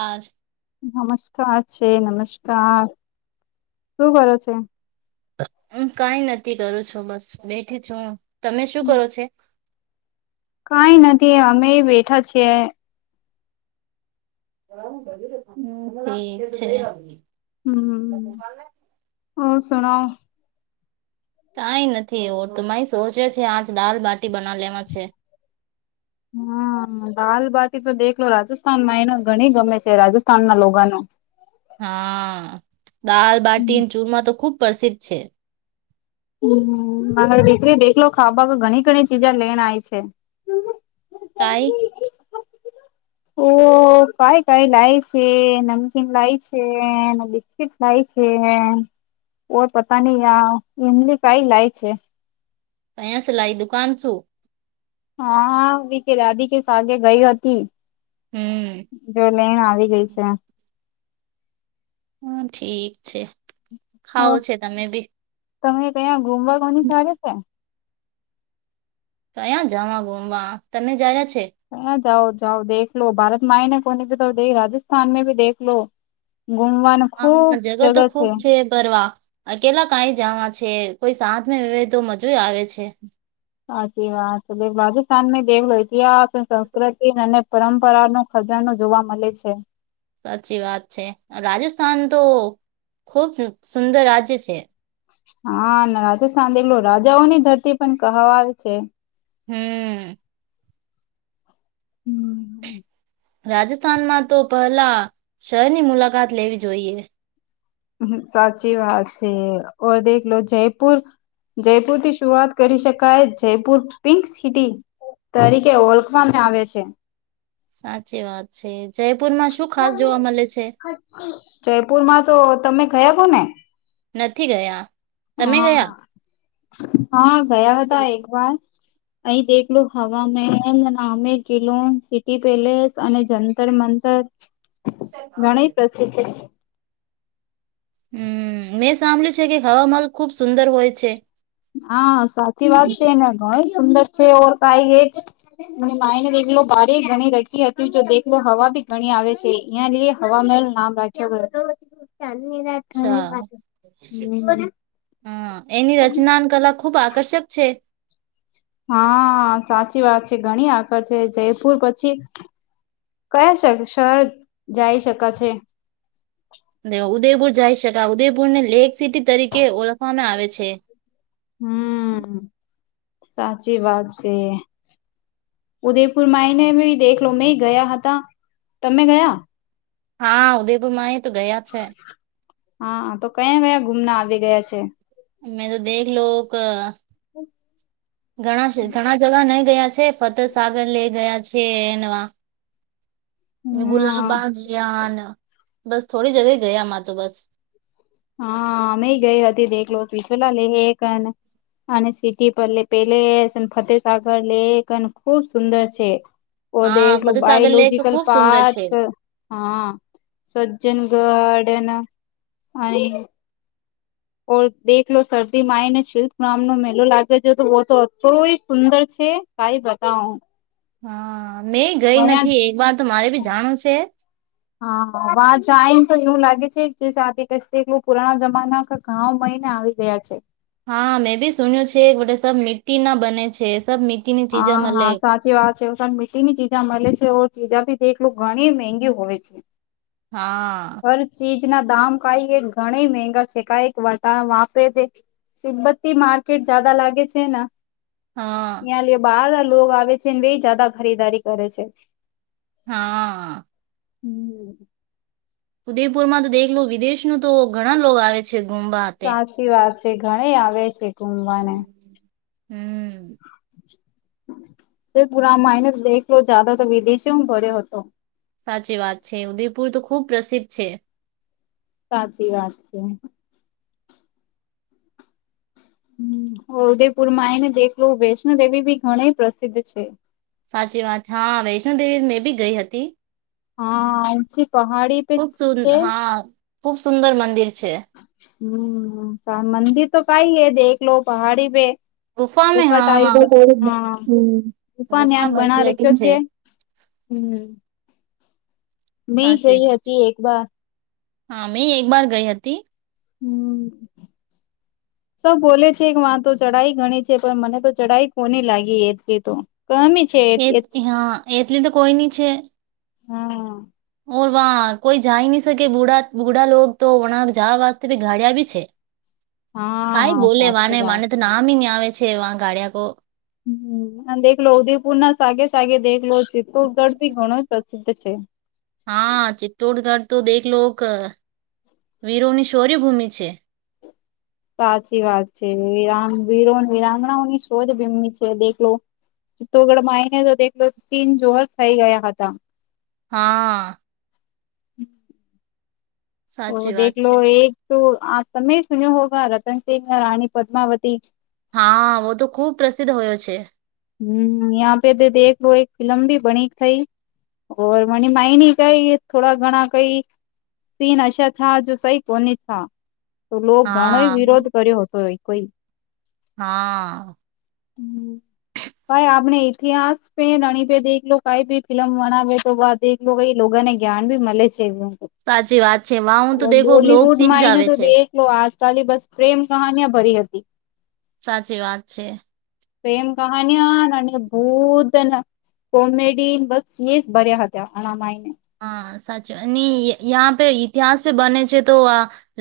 આજ નમસ્કાર છે નમસ્કાર શું કરો છે? હું કાંઈ નથી કરું છું બસ બેઠી છું હું તમે શું કરો છો? કાઈ નથી અમે બેઠા છીએ. [unintelligible] એ છેને હમ, [unintelligible] કઈ નથી એવો તો માઈ સોચે છે આજ દાલ બાટી બના લેવા છે. હમ, દાલ બાતી તો દેખલો રાજસ્થાનમાં એને ઘણી ગમે છે રાજસ્થાન ના લોગાનો. હા, દાલ બાટી ચૂરમાં તો ખુબ પ્રસિદ્ધ છે. મારે દીકરી દેખલો ખાવા ઘણી ઘણી ચીજા લેનેય છે. કાઈ? હો. કાય કઈ લાય છે નમકીન લાય છેને બિસ્કીિટ લાય છે. કો પતા ની આ એમની કઈ લાય છે. કયા સે લાઈ દુકાન છું. હા, બીકે દાદી કે પાગે ગઈ હતી. હમ. જો લઈને આવી ગઈ છે. હમ, ઠીક છે ખાવ છે તમે બી. તમે ક્યાં ગુમવા [unintelligible] કયાં જવા ગુમવા તમે જ્યા છે. હ, જાઓ જાઓ દેખ લો ભારતમાંયને કોને તો રાજસ્થાન મે બી દેખલો. ગુમવાનું હા જગા તો ખુબ છે ફરવા કેલા કઈ જવા છે કોઈ સાજમાં વ તો મજા આવે છે સાચી વાત છે રાજસ્થાન દેખલો ઇતિહાસ સંસ્કૃતિ અને પરંપરા ન ખજાનો જોવા મળે છે સાચી વાત છે રાજસ્થાન તો ખુબ સુંદર રાજ્ય છે. હા રાજસ્થાન એટલું રાજાઓ ની ધરતી પણ કહવા આવે છે. હમ હમ રાજસ્થાનમાં તો પહેલા શહેરની મુલાકાત લેવી જોઈએ હ સાચી વાત છે ઓ દેખલો લો જયપુર જયપુર થી શુંઆત કરી શકાય જયપુર પિંક સિટી તરીકે ઓળખવામાં આવે છે. સાચી વાત છે જયપુર માં શું ખાસ જોવા મળે છે. જયપુરમાં તો તમે ગયા કહ ને નથી ગયા તમે ગયા હા હા ગયા હતા એક વાર અહીં દેલું હવા મહેન નામે કિલોન સિટી પેલેસ અને જંતર મંતર ઘણ પ્રસિદ્ધ છે. હમ મે સાંભળ્યું છે કે હવામાંલ ખુબ સુંદર હોય છે. હા સાચી વાત છે ને ઘણ સુંદર છે ઓ કઈ એક અને માઇને દેલો બારે ઘણી રખી હતી જો દેખલો હવા બી ઘણી આવે છે. અહિયાં લઈ હવાવામાંલ નામ રાખ્યો ગયો. અચ્છા હમ એની રચના કલા ખુબ આકર્ષક છે. હા સાચી વાત છે ઘણી આગળ છે જયપુર પછી કયા શ શર જઈ શકા છે. ઉદયપુર જઈ શકાય ઉદયપુરને લેક સિટી તરીકે ઓળખવામાં આવે છે. હમ સાચી વાત છે. ઉદયપુર માં એને દેખલો મે ગયા હતા તમે ગયા હા ઉદયપુર માં એ તો ગયા છે. હા તો કયા કયા ગુમના આવી ગયા છે. મેં તો દેખ લો ઘણા ઘણા જગા નઈ ગયા છે ફતે સાગર લઈ ગયા છે એવા હમ ગુલાબાયાન બસ થોડી જગ ગયામાં તો બસ હા અમે ગઈ હતી દલો પી પેલા લે એકને અને સિટી પર પેલે ફતેહસાગર લેક અને ખુબ સુંદર છે. ઓ હા દેખલો લો ફતેહ સાગર લેક તો બાયોલોજીકલ ખુબ સુંદર પાર્ક છે હા સજ્જન ગારડન અને ઓર દેખ લો શરદીમાં આવી ને શિલ્લ્પ ગમ નો મેલો લાગે છે તો બ તો અો સુંદર છે. કઈ બતાવ હા મેં ગઈ નથી એક વાર તો મારે બી જાણું છે. હા વા જાયને તો એવું લાગે છે જે સા ક પુરાણા જમાના ઘઉ મહિને આવી ગયા છે. હા મેં બી સુન્યું છે બ સબ મી્ટી ના બને છે સબ મ હા હા સાચ જેવા છે મીની ચીજા મળે છે ચીજા ભી દલું ઘણી મંગી હોય છે. હા ચીજ ના દામ કઈ એ ઘણી મહેંગા છે. કક વટા વાપરે છે. તિબ્બત્તી માર્કેટ જદા લાગે છે ના. હા ત્યાં લ બહાર લો આવે છે. એ જદા ખરીદારી કરે છે. હા! હમ! ઉદેપુર માં તો દેખ લું, વિદેશનું તો ઘણા લોકો આવે છે ઘુમવા. સાચી વાત છે ઘણી આવે છે. ઘુમવાને હમ! પુરા માઇનસ દેખ લો, જદા તો વિદેશી હું ભર્યો હતો. સાચી વાત છે. ઉદયપુર તો ખુબ પ્રસિદ્ધ છે. સાચી વાત છે. ઉદયપુર માં આય ને દેખલું, વૈષ્ણો દેવી બી ઘણી પ્રસિદ્ધ છે. સાચી વાત. હા વૈષ્ણો દેવી મેં બી ગઈ હતી. હા ઊંચી પહાડી પર ખુબ સુ છે. હા ખુબ સુંદર મંદિર છે. હમ! મંદિર તો કઈ હૈ, દેખ લો પહાડી પે. ગુફા મે ઉપા ટાઈ હા હા ગુફા ઉપા્યાન બના બની લગી રખ્યો છે. હમ! મેં સાચી ગઈ વાત છે. હતી એક વાર હા મે એક વાર ગઈ હતી. હમ! સૌ બોલે છે. કે વા તો ચઢાઈ ગણી છે. પણ મને તો ચઢાઈ કોની લાગી એટલી તો. કમી છે. એ હા એટલી તો કોઈ નની છે. હા! ઓર વાહ કોઈ જાઈ નહી શકે. બૂઢા લોકો તો, જવા વાતે ભી ગાડિયા ભી છે. હા કઈ હા બોલે સાચી વાને માને વાત તો છે. નામ ન આવે છે, વા ગાડિયા કો. હ અને દેખ લો, ઉદેયપુર ના સાગે સાગે દેખ લો. ચિત્તુરગઢ ભી ઘણો પ્રસિદ્ધ છે. હા! ચિત્તોડગઢ તો દેખલોક વીરોની શૌર્યભૂમિ છે. સાચી વાત છે. વિ રાંગણાઓની શોજ ભીમની છે દેખલો. તોગડ માઈને તો સીન જોહર થઈ ગયા હતા. હા! ઓ સાચી વાત દેખલો, છે લો એક તો આ તમે સુન્યો હોગ રતનસિંહ રાણી પદ્માવતી. હા! વતો ખુબ પ્રસિદ્ધ હોયો છે. હમ યહા પે તો દેખ લો, એક ફિલ્મ ભી બની થઈ. ઓર મની માઇની કઈ, થોડા ઘણા કઈ. સીન અશા થા જો સહી કોને થા. તો લોકો ઘણોય હા વિરોધ કર્યો હતો એ કોઈ. હા! હમ! ભાઈ આપણે ઈતિહાસ રણી પે દેખ લો, કઈ ભી ફિલ્લમ બનાવે તો દ. લોકોને જ્ઞાન મળે છે એ. સાચી વાત છે. માં હું તો દેખું લોક શીખ જ આવે છે. આજકાલી બસ. પ્રેમ કહાનિયા ભરી હતી. સાચી વાત છે. પ્રેમ કહાનીયા ભૂતના. કોમેડી બસ એ જ ભર્યા હતા અણામાયને. હા સાચ યા પે ઇતિહાસ ભી બને છે તો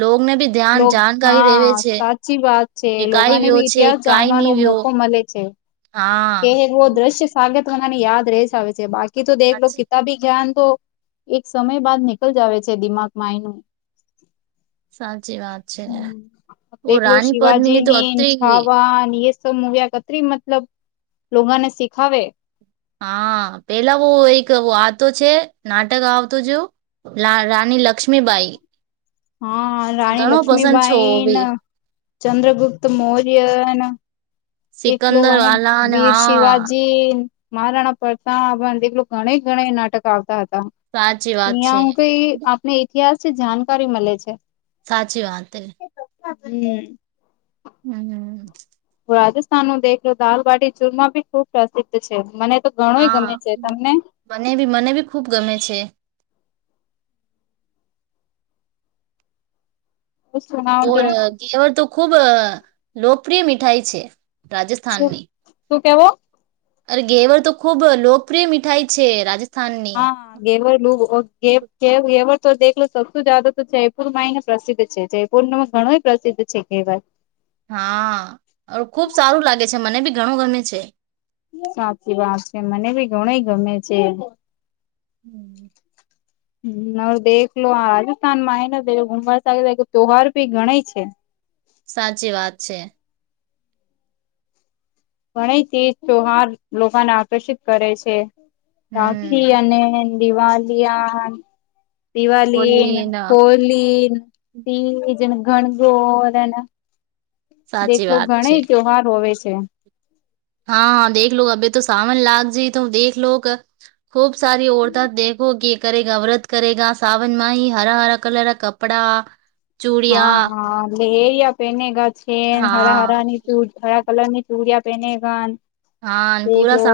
લને ભી. ધ્યાન લોગ હા જાણકારી રેવે છે. સાચી વાત છે કે કઈ લોગાને વ્યો બી છે, ઇતિહાસ કઈ જાણવાનો નહી વ્યો. મોકો મલે છે હા કે દ્રશ્ય સાગત મનાની યાદ ર જ આવે છે. બાકી તો દેખ લો સાચી કિતાબી જ્ઞાન તો. એક સમય બાદ નીકળ જ આવે છે. દિમાગમાં એનું. સાચી વાત છે ઓ દેખલો રાની પદ્મિની તો શિવાજીની અત્રી ગઈ છાવાન. મુવી્યા કત્રી મતલબ લોકોને શીખાવે હા પેલાહ એક આતો છે નાટક આવતો જોવું રાણી લક્ષ્મીબાઈ હા, રાણી ઘણો પસંદ છો લક્ષ્મીબાઈન, બી ચંદ્રગુપ્ત મૌર્યન એક સિકંદર લોહને વાલા અને વીર હા શિવાજી મારાણા પ્રતાપ એકલો ઘણે ઘણે નાટક આવતા હતા. સાચી વાત અહંયા છે. હું કઈ આપને ઇતિહાસ ની જાણકારી મળે છે. સાચી વાંત હે. હમ્મ હમ્મ હમ્મ હું રાજસ્થાન નું દેખયો દાલબાટી ચુરમા ભી ખુબ પ્રસિદ્ધ છે, મને તો ઘણોય હા, ગમે છે તમને મનેબી મનેબી ખુબ ગમે છે. શું ઓર સુણાવજો ધેવર તો ખુબ અ લોકપ્રિય મીઠાઈ છે, શું રાજસ્થાનની. શું કેવો? અરે! ઘેવર તો ખૂબ લોકપ્રિય મીઠાઈ છે, રાજથ હા. ગેવર લુવો ગે ગેવર તોખલો [unintelligible] તો જયપુર માંયને પ્રસિદ્ધ છે, જય પુરનો ઘણોય પ્રસિદ્ધ છે ઘેવર. હા, ખુબ સારું લાગે છે, મને બી ઘણું ગમે છે. સાચી વાત છે, મને ભી ઘણીયે ગમે છે. હમ્મ [inaudible] હમ્મ, હવે દેખલો આ રાજસ્થાન માં હેન પેલો [unintelligible] ત્યોવાર ભી ઘણેય છે. સાચી વાત છે. ઘણી તતીજ ત્યોહાર લોકોને આકર્ષિત કરે છે. રાખી હમ અને દિવાલિયા દિવાળીને, બોલીએ ના હોલીન, તીજન, ગણગોર અને. સાચી દેખલો વાત ઘણે છે. ત્યોવહાર હોવે છે. હા, દેખલો અભે તો સાવન લાગજે તુમ દેખલોક. ખૂબ સારી ઔરતા દેખો કે કરેગા? વ્રત કરેગા, સાવનમાં ઈ હરા હરા કલરા કપ પડા હા હા, લે એયા પેનેગા છે, ને હરા હરા ની ચુ, હરા કલર ની ચૂરિયા પહેનેગાન. એક વો,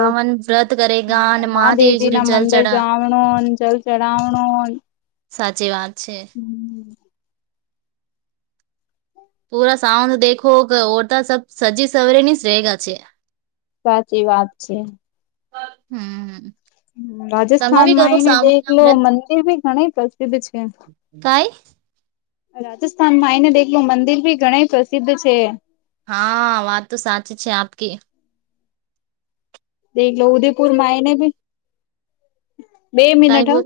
હા મહાદેવજી ના મંદિર જાવ જાણો ન જલ ચડવાનો ન સાચી વાત છે. હમ્મ પૂરા સાવન દેખોગ, ઓરતા સબ સજી સવેરેનીસ રહેગા છે. સાચી વાત છે. હમ્મ રાજસ્થાનમાં આયને દેખલો, વ્રત મંદિરભી ઘણી પ્રસિદ્ધ છે. કાઈ? રાજસ્થાન માં આઈને દેખલો, મંદિર ભી ઘણી પ્રસિદ્ધ છે. હા, વાત તો સાચી છે આપકી. દેખલો ઉદેપુરમાં એને ભી, બે કાઈ મિનટ હા. બોલ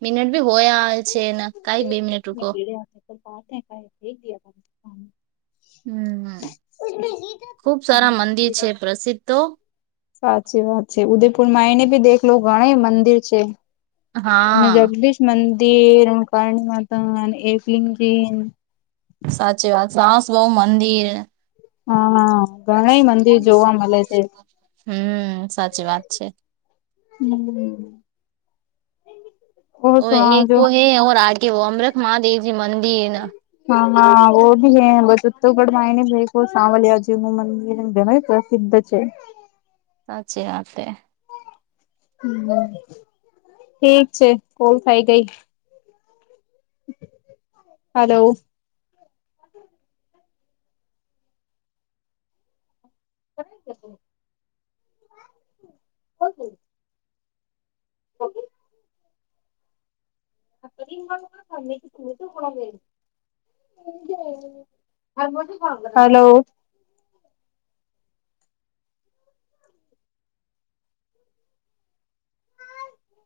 મિનિટ વોયા છેને, કાઈ બે મિનિટ રૂકો. નીકળે [unintelligible] હમ્મ, ખુબ સારા મંદિર છે પ્રસિદ્ધ તો. સાચી વાત છે, ઉદયપુર માં આઇનેભી દેખલો ઘણાએ મંદિર છે. અને હા જગદીશ મંદિર, કરણી માતા અને એકલિંગજી. સાચી વાત સે, સાસ બહુ મંદિર. હા! ઘણય મંદિર જોવા મળે છે. હમ્મ! સાચી વાત છે. હમ્મ. ઓ એક વો હૈ ઓર આગે વ અમૃત મહાદેવજી મંદિર ન. હા હા વો ભી હે બગઢમાં એને ભાઈ કો સાવલ જેનું મંદિર. [unintelligible] સાચી વાત હે ઠીક છે કોલ થઇ ગઈ હલો [inaudible] [inaudible] ઓકે [unintelligible] હલો